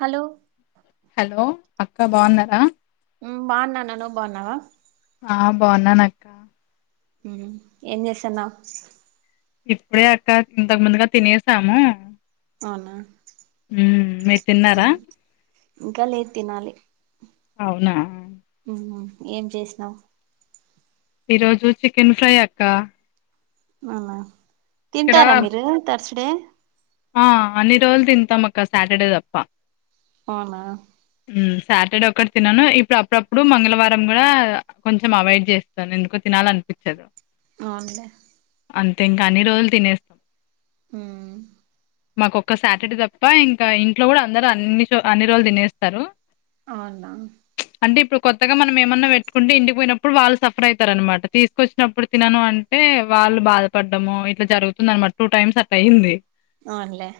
Hello hello అక్క బాగున్నారా నేను బాగున్నా నువ్వు బాగున్నావా ఆ బాగున్నాను అక్క హ్ ఏం చేస్తున్నావ్ ఇప్పుడే అక్క ఇంతకు ముందుగా తినేసాము అవునా ఉ మీరు తిన్నారా ఇంకా లేదు తినాలి అవునా ఏం చేసినావు ఈరోజు చికెన్ ఫ్రై అక్క అవునా ఇక్కడ తింటారా మీరు థర్స్ డే ఆ అన్ని రోజులు తింటాం అక్క సాటర్డే తప్ప అవునా ఉమ్ సాటర్డే ఒక్కటి తినను ఇప్పుడు అప్పుడప్పుడు మంగళవారం కూడా కొంచెం అవాయిడ్ చేస్తాను ఎందుకు తినాలనిపించాదు అవునలేే అంతే ఇంకా అన్ని రోజులు తినేస్తాం హ మాకొక్క సాటర్డే తప్ప ఇంకా ఇంట్లో కూడా అందరు అన్ని అన్ని రోజులు తినేస్తారు అవునా అంటే ఇప్పుడు కొత్తగా మనం ఏమన్నా పెట్టుకుంటే ఇంటికి పోయినప్పుడు వాళ్ళు సఫర్ అవుతారు అనమాట తీసుకొచ్చినప్పుడు తినను అంటే వాళ్ళు బాధపడ్డము ఇట్లా జరుగుతుంది అనమాట టూ టైమ్స్ అట్ల అయ్యింది అవునులే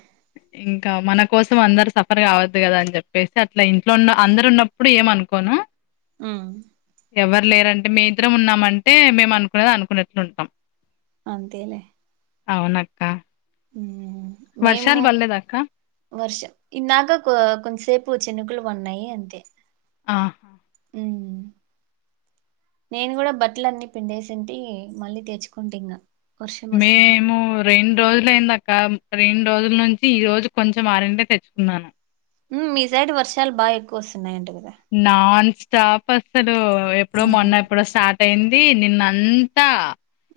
ఇంకా మన కోసం అందరు సఫర్ కావద్దు కదా అని చెప్పేసి అట్లా ఇంట్లో ఉన్న అందరు ఉన్నప్పుడు ఏమనుకోను ఆ ఎవరు లేరంటే మే ఇద్దరం ఉన్నామంటే మేము అనుకునేది అనుకున్నట్లు ఉంటాం అంతేలే అవునక్క వర్షాలు మేము పడలేదక్క వర్షం ఇందాక కొంతసేపు చినుకులు ఉన్నాయి అంతే ఆ అ నేను కూడా బట్టలు అన్ని పిండేసింటి మళ్ళీ తెచ్చుకుంటి మేము రెండు రోజులయిందక్క రెండు రోజుల నుంచి ఈ రోజు కొంచెం ఆరింటే తెచ్చుకున్నాను మీ సైడ్ వర్షాలు బాగా ఎక్కువ వస్తున్నాయి నాన్ స్టాప్ అసలు ఎప్పుడో ఉమ్ మొన్న ఎప్పుడో స్టార్ట్ అయింది నిన్నంతా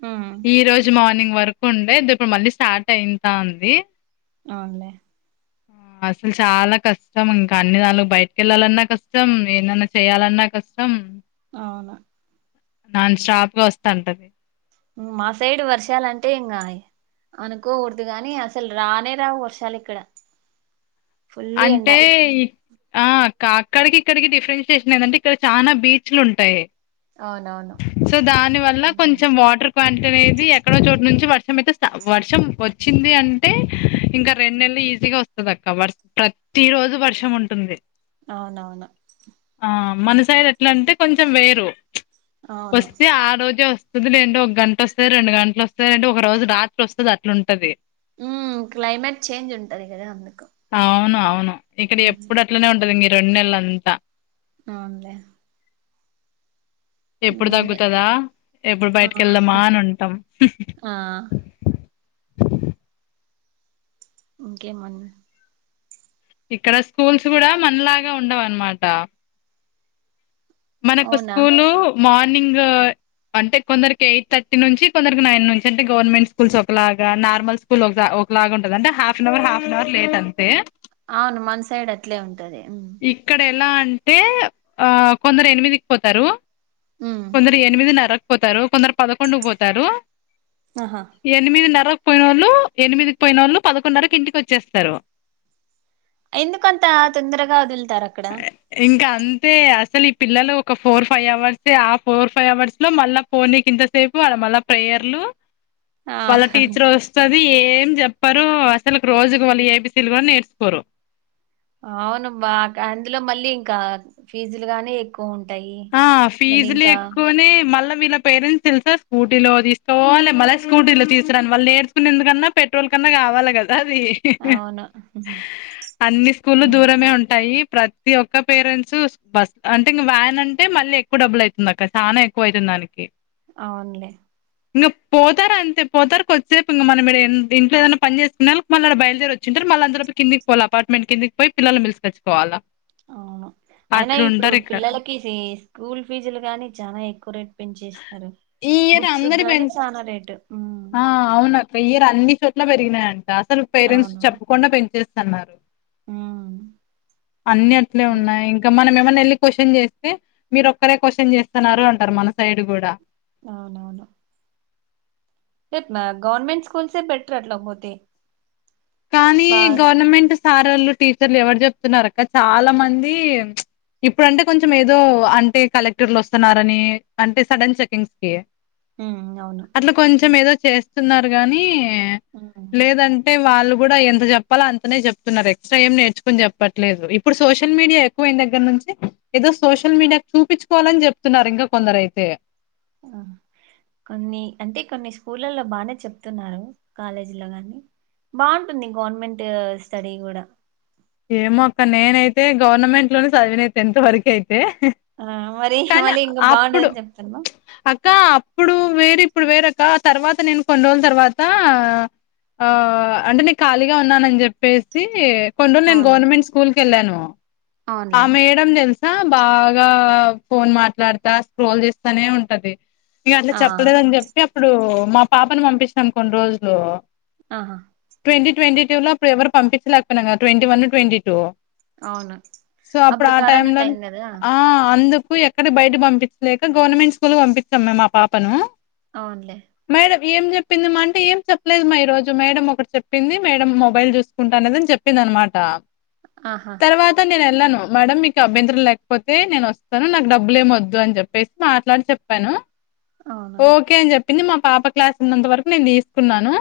ఉమ్, ఈ రోజు మార్నింగ్ వర కుండే ఇది ఇప్పుడు మళ్ళీ స్టార్ట్ అయింతా ఉంది అవునులే అసలు చాలా కష్టం ఇంకా అన్ని విధాలుగా బయటకిళ్లాలన్నా కష్టం ఏమన్నా చేయ్యాలన్నా కష్టం మ్ అవును నాన్ స్టాప్ గా వస్తాంటది మా సైడ్ వర్షాలుంటే ఇంకా అనుకోకూడదు గాని అసలు రానే రావు వర్షాలు ఇక్కడ ఫుల్ ఎండ అంటే ఇప్- ఆ అక్కడికి ఇక్కడికి డిఫరెన్షియేషన్ ఏందంటే ఇక్కడ చాలా బీచ్లు ఉంటాయి అవునవును సో దాని వల్ల ఉమ్, కొంచెం వాటర్ కంటు అనేది ఎక్కడో చోటు నుంచి వర్షం అయితే వర్షం వచ్చింది అంటే ఇంకా రెండు నెల ఈజీగా వస్తుంది అక్క వర్ ప్రతి రోజు వర్షం ఉంటుంది అవునవును ఆ మన సైడ్ ఎట్లాంటే కొంచెం వేరు అవును వస్తే ఆ రోజే వస్త వస్తది లేదంటే ఒక గంట వస్తయి రెండు గంటలు వస్తాది లేదంటే ఒక రోజు రాత్రి వస్తది అట్లా ఉంటది ఉ క్లైమేట్ చేంజ్ ఉంటది కదా అందుకు అవును అవును ఇక్కడ ఉమ్, ఎప్పుడు అట్లనే ఉంటది ఈ రెండు నెలలు అంతా అవునులే ఎప్పుడు ఇంగే తగ్గుతదా ఎప్పుడు ఆ బయటికి వెళ్దామా అని ఉంటాం ఆ ఇంకే మన ఇక్కడ స్కూల్స్ కూడా మనలాగా ఉండవు అన్నమాట మనకు అవునా స్కూలు మార్నింగ్ అంటే కొందరికి ఎయిట్ థర్టీ నుంచి కొందరికి నైన్ నుంచి అంటే గవర్నమెంట్ స్కూల్స్ ఒకలాగా నార్మల్ స్కూల్ ఒక ఒకలాగా ఉంటది అంటే హాఫ్ నవర్ ఆఫనవర్ లేట్ అంతే అవును మన సైడ్ అట్లే ఉంటది లా అంటే కొందరు ఎనిమిది పోతారు ఉమ్ కొందరు ఎనిమినరా పోతారు కొందరు పదకొండు పోతారు ఆహా ఎనిమిదిన్నర పోయినోళ్ళు ఎనిమిదికి పోయినోళ్ళు పదకొండున్నరకు ఇంటికి వచ్చేస్తారు ఎందుకు అంత తొందరగా వదులుతారు అక్కడ ఇంకా అంతే అసలు ఈ పిల్లలు ఒక ఫోర్ ఫైవ్ అవర్స్ ఆ ఫోర్ ఫైవ్ అవర్స్ లో మళ్ళ ఫోనీ కింత సేపు ఆడ మళ్ళ ప్రేయర్లు ఆ వాళ్ళ టీచర్ వస్త అది ఏం చెప్పారు అసలు రోజుకు వాళ్ళు ఏబి సీలు కూడా నేర్చుకోరు అవును బా అందులో మళ్ళీ ఇంకా ఫీజులు గానీ ఎక్కు ఆ ఫీజులు ఎక్కువనే మళ్ళా వీళ్ళ పేరెంట్స్ తెలుసా స్కూటీలో తీసుకపోవాలే మళ్ళ స్కూటీలో తీసుకురాను వాళ్ళు నేర్చకునేందుకన్నా పెట్రోల్ న్నా కావాలి కదా అది అవును అన్ని స్కూలు దూరమే ఉమ్, ఉంటాయి ప్రతి తి ఒక్క పేరెంట్స్ బస్ అంటే ఇంగ వ్యాన్ అంటే టె మళ్ళీ ఎక్కువ డబ్బులు అయితుంది అక్క సానా ఎక్కువ అయితుంది దానికి అవునులే ఇంగ పోతారు అంతే పోతారు కొద్ది సేపు ఇంక మనం ఇంట్లో ఏదనా పని చేసుకునే వాలాకు మళ అడ బయలుదేరీ వచ్చింటారు మళ్ళ అంత లోపల కిందికి పోలా అపార్ట్మెంట్ కిందికి పోయి పిల్లలని పిలుసుకచ్చుకోల అవును అయినా ఇప్పుడు ఇక్కడ పిల్లలకి స్కూల్ ఫీజులు గాని చనా ఎక్కువ రేట్ పెంచేస్తారు ఈ ఇయర్ బుక్స్ అందరి గాని పెంచ్ చాలా రేటు ఉమ్, ఆ అవునక్క ఇయర్ అన్ని చోట్ల పెరిగినాయంట అసలు పేరెంట్స్ అవునవును చెప్పకుండా పెంచేస్త ఉమ్, అన్ని అట్లే ఏ- ఉన్నాయి ఇంకా మనమే మని వెళ్ళి క్వశ్చన్ చేస్తే మీరు ఒక్కరే క్వశ్చన్ చేస్తున్నారు అంటారు మన సైడ్ కూడా అవునవును రేపు గవర్నమెంట్ స్కూల్సే బెటర్ అట్లా పోతే కానీ బా గవర్నమెంట్ సారోల్లు టీచర్లు ఎవరు చెప్తున్నారు అక్క చాలా మంది ఇప్పుడు అంటే కొంచెం ఏదో అంటే కలెక్టర్లు వస్తున్నారని అంటే సడన్ చెకింగ్స్ కి ఉమ్, అవును అట్లా కొంచెం ఏదో చేస్తున్నారు గానీ ఉమ్, లేదంటే వాళ్ళు కూడా ఎంత చెప్పలో అంతనే చెప్తున్నారు ఎక్స్ట్రా ఏం నేర్చుకుని చెప్పట్లేదు ఇప్పుడు సోషల్ మీడియా ఎక్కువన దగ్గర నుంచి ఏదో సోషల్ మీడియా చూపించుకోవాలని చెప్తున్నారు ఇంకా కొందర రైతే ఆ కొన్ని అంటే కొన్ని స్కూలలో బానే చెప్తున్నారు కాలేజీ లో గాని బాగుంటుంది గవర్నమెంట్ స్టడీ కూడా ఏమోక్క నేనైతే గవర్నమెంట్ లోని చదివిన టెన్త్ వరకయితే ఆ మరి మళ్ళీ ఇంకా బాగుండదని చెప్తున్నావు కా అప్పుడు వేరు ఇప్పుడు వేరక్క తర్వాత నేను కొన్ని రోజుల తర్వాత ఆ అంటే నేను ఖాళీగా ఉన్నానని చెప్పేసి కొన్ని రోలు నేను అవును గవర్నమెంట్ స్కూల్ కి వెళ్ళాను ఆ అవునులే మేడం తెలుసా బాగా ఫోన్ మాట్లాడతా స్క్రోల్ చేస్తానే ఉంటది ఇగ అట్లా ఆ చెప్పలేదని చెప్పి అప్పుడు మా పాపను పంపిచ్చినాం కొన్ని రోజులు ఆహా ట్వంటీ ట్వంటీ టూ లో అప్పుడు ఎవరు పంపించలేకపోయినా ట్వంటీ వన్ ట్వంటీ టూ అవును సో అప్పుడు ఆ టైమ్ కరోనా లో టైం కదా ఆ అందుకు ఎక్ కానీ బయట పంపించలేక గవర్నమెంట్ స్కూల్ పంపిత్తాం మేము మా పాపను అవునులే మేడం ఏం చెప్పింది మా అంటే ఏం చెప్పలేదు మా ఈ రోజు మేడం ఒకటి చెప్పింది మేడం మొబైల్ చూసుకుంటా అనేది అని చెప్పింది అన్మాటా ఆహా నేను వెళ్ళాను మేడమ్ మీకు అభ్యంతరం లేకపోతే నేను వస్తాను నాకు డబ్బులు ఏం వద్దు అని చెప్పేసి మాట్లాడి చెప్పాను. అవునా ఓకే అని చెప్పింది మా పాప క్లాస్ ఉన్నంత వరకు నేను తీసుకున్నాను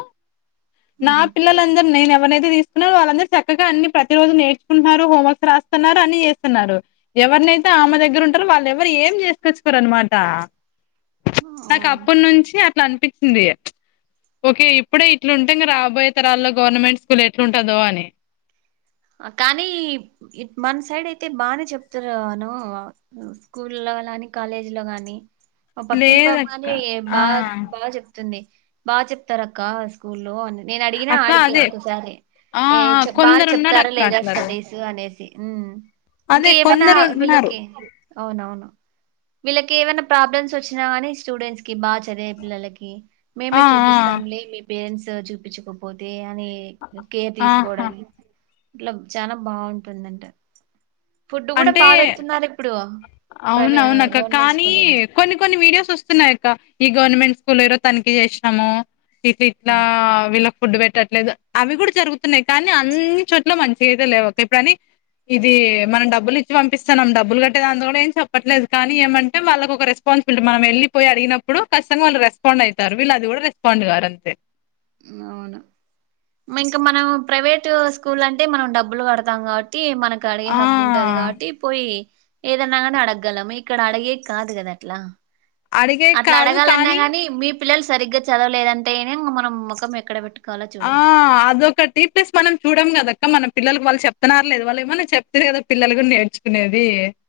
నా ఉహు పిల్లలందరు నేనే ఎవనైతే తీసుకున్నో వాళ్ళందరూ చక్కగా అన్నీ ప్రతిరోజు నేర్చుకుంటున్నారు హోంవర్క్ రాసు స్తున్నారు అన్ని చేస్తున్నారు ఎవరినైతే ఆమె దగ్గర ఉంటారో వాళ్ళు ఎవరు ఏం చేసుకొచ్చుకోరు అన్మాట నాకు అవును అప్పడి నుంచి అట్లా అనిపిచ్చింది ప్చ్ ఓకే ఇప్పుడే ఇట్లుంటే ఇంగ రాబోయే తరాల్లో గవర్నమెంట్ స్కూల్ ఎట్లుంటందో అని కానీ మన సైడ్ అయితే బానే చెప్తురు అను స్కూల్ లో అలాని కాలేజీ లో గాని మా పక్కింటి పాప లేదక్క గాని ఆ బా బాగా చెప్తుంది బాగా చెప్తారు అక్క స్కూల్లో అని నేను అడిగినా అక్క ఆడికి అదే ఒకసారి ఆ ఏ ఆ చెప్ బాగా చెప్ కొందరున్నారు అక్క లేదా అట్లరు స్టడీస్ అనేసి ఉమ్ ఇంకా అదే ఏమైనా కొందరు ఉన్నారు వీళ్ళకి అవును అవును వీళ్ళకి ఏమైనా ప్రాబ్లమ్స్ వచ్చినా కానీ స్టూడెంట్స్ కి బాగా చదివే పిల్లలకి ఆ మేమే ఆ చూపిస్తాంలే మీ పేరెంట్స్ చూపిచ్చకపోతే అనీ కేర్ ఆహా తీసుకోవడం ఇట్లా చానా బాగుంటుంది అంట ఫుడ్ కూడా బాగా పెడుతున్నారు ఇప్పుడు అవును ప్రైవే అవును అక్క గవర్నమెంట్ కానీ స్కూల్ల్లో కొన్ని కొన్ని వీడియోస్ వస్తున్నాయిక్క ఈ గవర్నమెంట్ స్కూల్లో ఏదో తనిఖీ చేసినాము ఇట్ ఇట్లా వీళ్ళక్ ఫుడ్ పెట్టట్లేదు అవి కూడా జరుగుతున్నాయి కానీ అన్నీ చోట్ల మంచిగైతే లేవు అక్క ఇప్పుడు అని ఇది మనం డబ్బులు ఇచ్చి పంపిస్తానం డబ్బులు కట్ టి దాంతోడు ఏం చెప్పట్లేదు కానీ ఏమంటే వాళ్ళకు ఒక రెస్పాన్సిబిలిటీ, మనం వెళ్లిపోయి అడిగినప్పుడు ఖచ్చితంగా వాళ్ళు రెస్పాన్స్ నైతారు వీళ్ళు అది కూడా రెస్పాండ్ గారు అంతే అవును ఇంకా మనం ప్రైవేట్ స్కూల్ అంటే మనం డబ్బులు కడతాం కావ ట్టి మనకు అడిగే హక్కు ఉంటది ఆ కాబట్టి పోయి ఏదన్నాగానీ అడగ్గలము ఇక్కడ అడిగేకి కాదు కదా అట్లా అడిగే అట్లా కాదు అడగాలన్నా కానీ మీ పిల్లలు సరిగ్గా చదవలేదంటేనే మనం ముఖం ఎక్కడ పెట్టుకుం ఆ అదొకటీ ప్లస్ మనం చూడం కదా అ క్క మన పిల్లలకు వాళ్ళు చెప్తన్నారా లేదా వాళ్ళు ఏమైనా చెప్తేనే కదా పిల్లలు కూడా నేర్చుకునే ది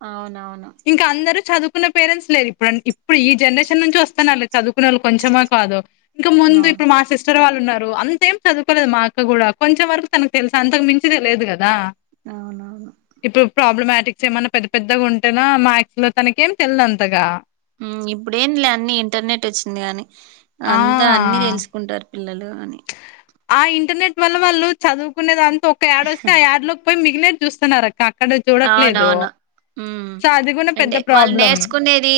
అవునవును ఇంకా అందరూ చదువు కున్న పేరెంట్స్ లేరు ఇప్పుడ్ ఇప్పుడు ఈ జనరేషన్ నుంచి వస్తన్నారులే చదువుకునేళ్ళు కొంచెమా కాదో ఇంకా ముందు అవును ఇప్పుడు మా సిస్టర్ వాళ్ళు ఉన్నారు అం సేమ్ చదువుకోలేదు మా అక్క కూడా కొంచం వరకు తనకు తెలుసు అంతకు మించి తెలియదు కదా అవునవును ఇప్పుడు ప్రాబ్లమ్ టిక్స్ ఏమైన్నా పెద్ద పెద్దగా ఉంటేనా మాథ్స్ లో తనకేం తెల్దుంతగా ఉమ్ ఇప్పుడేం లే అన్ని ఇంటర్నెట్ వచ్చింది కాగాని ఆ అంతా అన్ని తెలుసుకుంటా పిల్లలు అని ఆ ఇంటర్నెట్ వల్ల వాళ్ళు చదువుకునే దాంతా ఒక యాడ వస్తే ఆ యాడ్ లోకి పోయి మిగిలేది చూస్తున్నారు అక్క అక్కడ చూడట్లేదు ఉ సో అది కూడా పెద్ద అంటే వాళ్ళు ప్రాబ్లం నేర్చుకునేది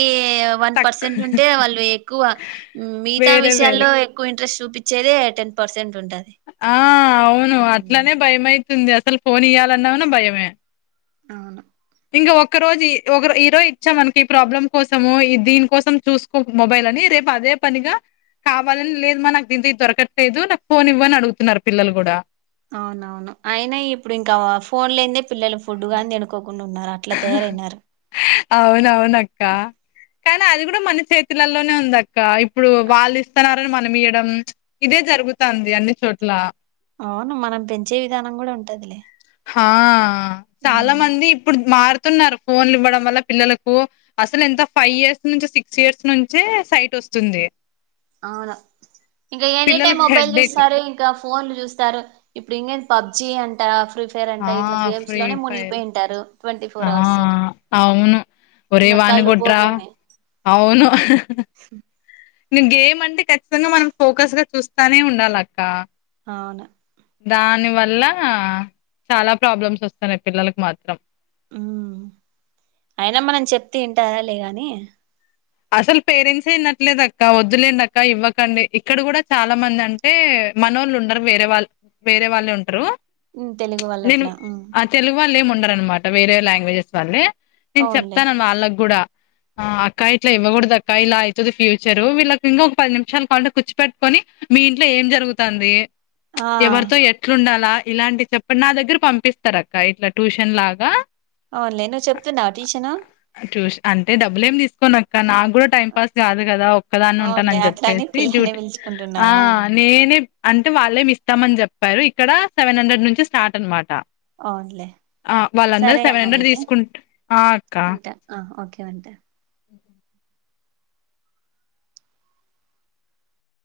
వన్ తక్ పర్సెంట్ ఉంటే వాళ్ళు ఎక్కువ మిగతా వేరే వేరే విషయాల్లో ఎక్కువ ఇంట్రెస్ట్ చూపించేదే టెన్ పర్సెంట్ ఉంటది ఆ అవును మ్ అట్లనే భయమయితుంది అసలు ఫోన్ ఇయ్యాలన్నాన భయమే అవును ఇంక ఒక్క రోజు ఒక ఈరోజు ఇచ్చాం మనకి ఈ ప్రాబ్లం కోసము ఈ దీని కోసం చూసుకో మొబైల్ అని పదే పనిగా కావాలని లేదు మా నాకు దీంతో ఇది దొరకట్లేదు నాకు ఫోన్ ఇవ్వు అని అడుగుతున్నారు పిల్లలు కూడా అవునవును అయినా ఇప్పుడు ఇంకా ఫోన్ లే పిల్లలు ఫుడ్గా తినుకోకుండా ఉన్నారు అట్లా తయారయినారు అవునవునక్క కానీ అది కూడా మన చేతులలోనే ఉంది అక్క ఇప్పుడు వాళ్ళు ఇస్తున్నారని మనం ఇయ్వడం ఇదే జరు గుతంది అన్ని చోట్ల అవును మనం పెంచే విధానం కూడా ఉంటదిలే ఆ చాలా ఉమ్. మంది ఇప్పుడు మారు తున్నారు ఫోన్లు ఇవ్వడం వల్ల పిల్లలకు అసలు ఎంత ఫైవ్ ఇయర్స్ నుంచి సిక్స్ ఇయర్స్ నుంచే సైట్ వ స్తుంది అవును ఇంకా ఎనీ టైమ్ పిల్లలకి మొబైల్ హెడ్డేక్ చూస్తారు ఇంకా ఫోన్లు చూస్తారు ఇప్పుడు ఇంకే పబ్జి అంటార ఫ్రీ ఫైర్ అంట ఆ ఇట్లా గేమ్స్ ఫ్రీ లోనే ఫైర్ మునిగిపోయింటారు ట్వంటీ ఆ ఫోర్ అవర్స్ అవును ఒరే ఇగ వాన్ని కళ్ళు కొట్రా పోగే మే అవును ఇ గేమ్ అంటే ఖచ్చితంగా మనం ఫోకస్ గా చూస్తానే ఉండాలక్క అవును దాని వల్ల చాలా ప్రాబ్లమ్స్ వస్తున్నాయి పిల్లలకు మాత్రం ఉమ్ అయినా మనం చెప్తే వింటాలే గాని అసలు పేరెంట్స్ వినట్లేదక్క వద్దులేండక్క ఇవ్వకండి ఇక్కడ కూడా చాలా మంది అంటే మనోళ్ళు ఉండరు వేరే వాళ్ళు వేరే వాళ్ళు ఉంటారు ఉమ్, తెలుగు వాళ్ళు నేను అట్లా ఉమ్. ఆ తెలుగు వాళ్ళు ఏమ ఉన్నారన్నమాట వేరే లాంగ్వేజెస్ వాళ్ళ నేను అవునులే చెప్తాన వాళ్ళ కూడా అ ఇట్ల ఇవకూడదక్క ఇలా అవుతది ఫ్యూచర్ వీళ్ళకి ఇంకా ఒక పది నిమిషాలు పాటు కూర్చిపట్టుకొని మీ ఇంట్లో ఏం జరు గుతుంది ఆ ఎవరితో ఎట్లుండాలా ఇలాంటి చెప్పండి నా దగ్గర పంపిస్తారు అక్క ఇట్లా ట్యూషన్ లాగా అవునులే నువ్వు చెప్తున్నావ ట్యూషను ట్యూ అంటే డబ్బులు ఏం తీసుకోనక్క నాకు కూడా టైం పాస్ కాదు కదా ఒక్కదాన్ని అవునులే ఉంటానని అట్లాని చెప్పేసి పిల్లల్ని డ్యూటీ ఆ పిలుచుకుంటున్నావా నేనే అంటే వాళ్ళేమి ఇస్తామని చెప్పారు ఇక్కడ సెవెన్ హండ్రెడ్ నుంచి స్టార్ట్ అనమాట అవునులే ఆ వాళ్ళందరు సరే సెవెన్ అను హండ్రెడ్ అయితే తీసుకుంట ఆ అక్క అ ఉంటా ఆ ఓకే ఉంటా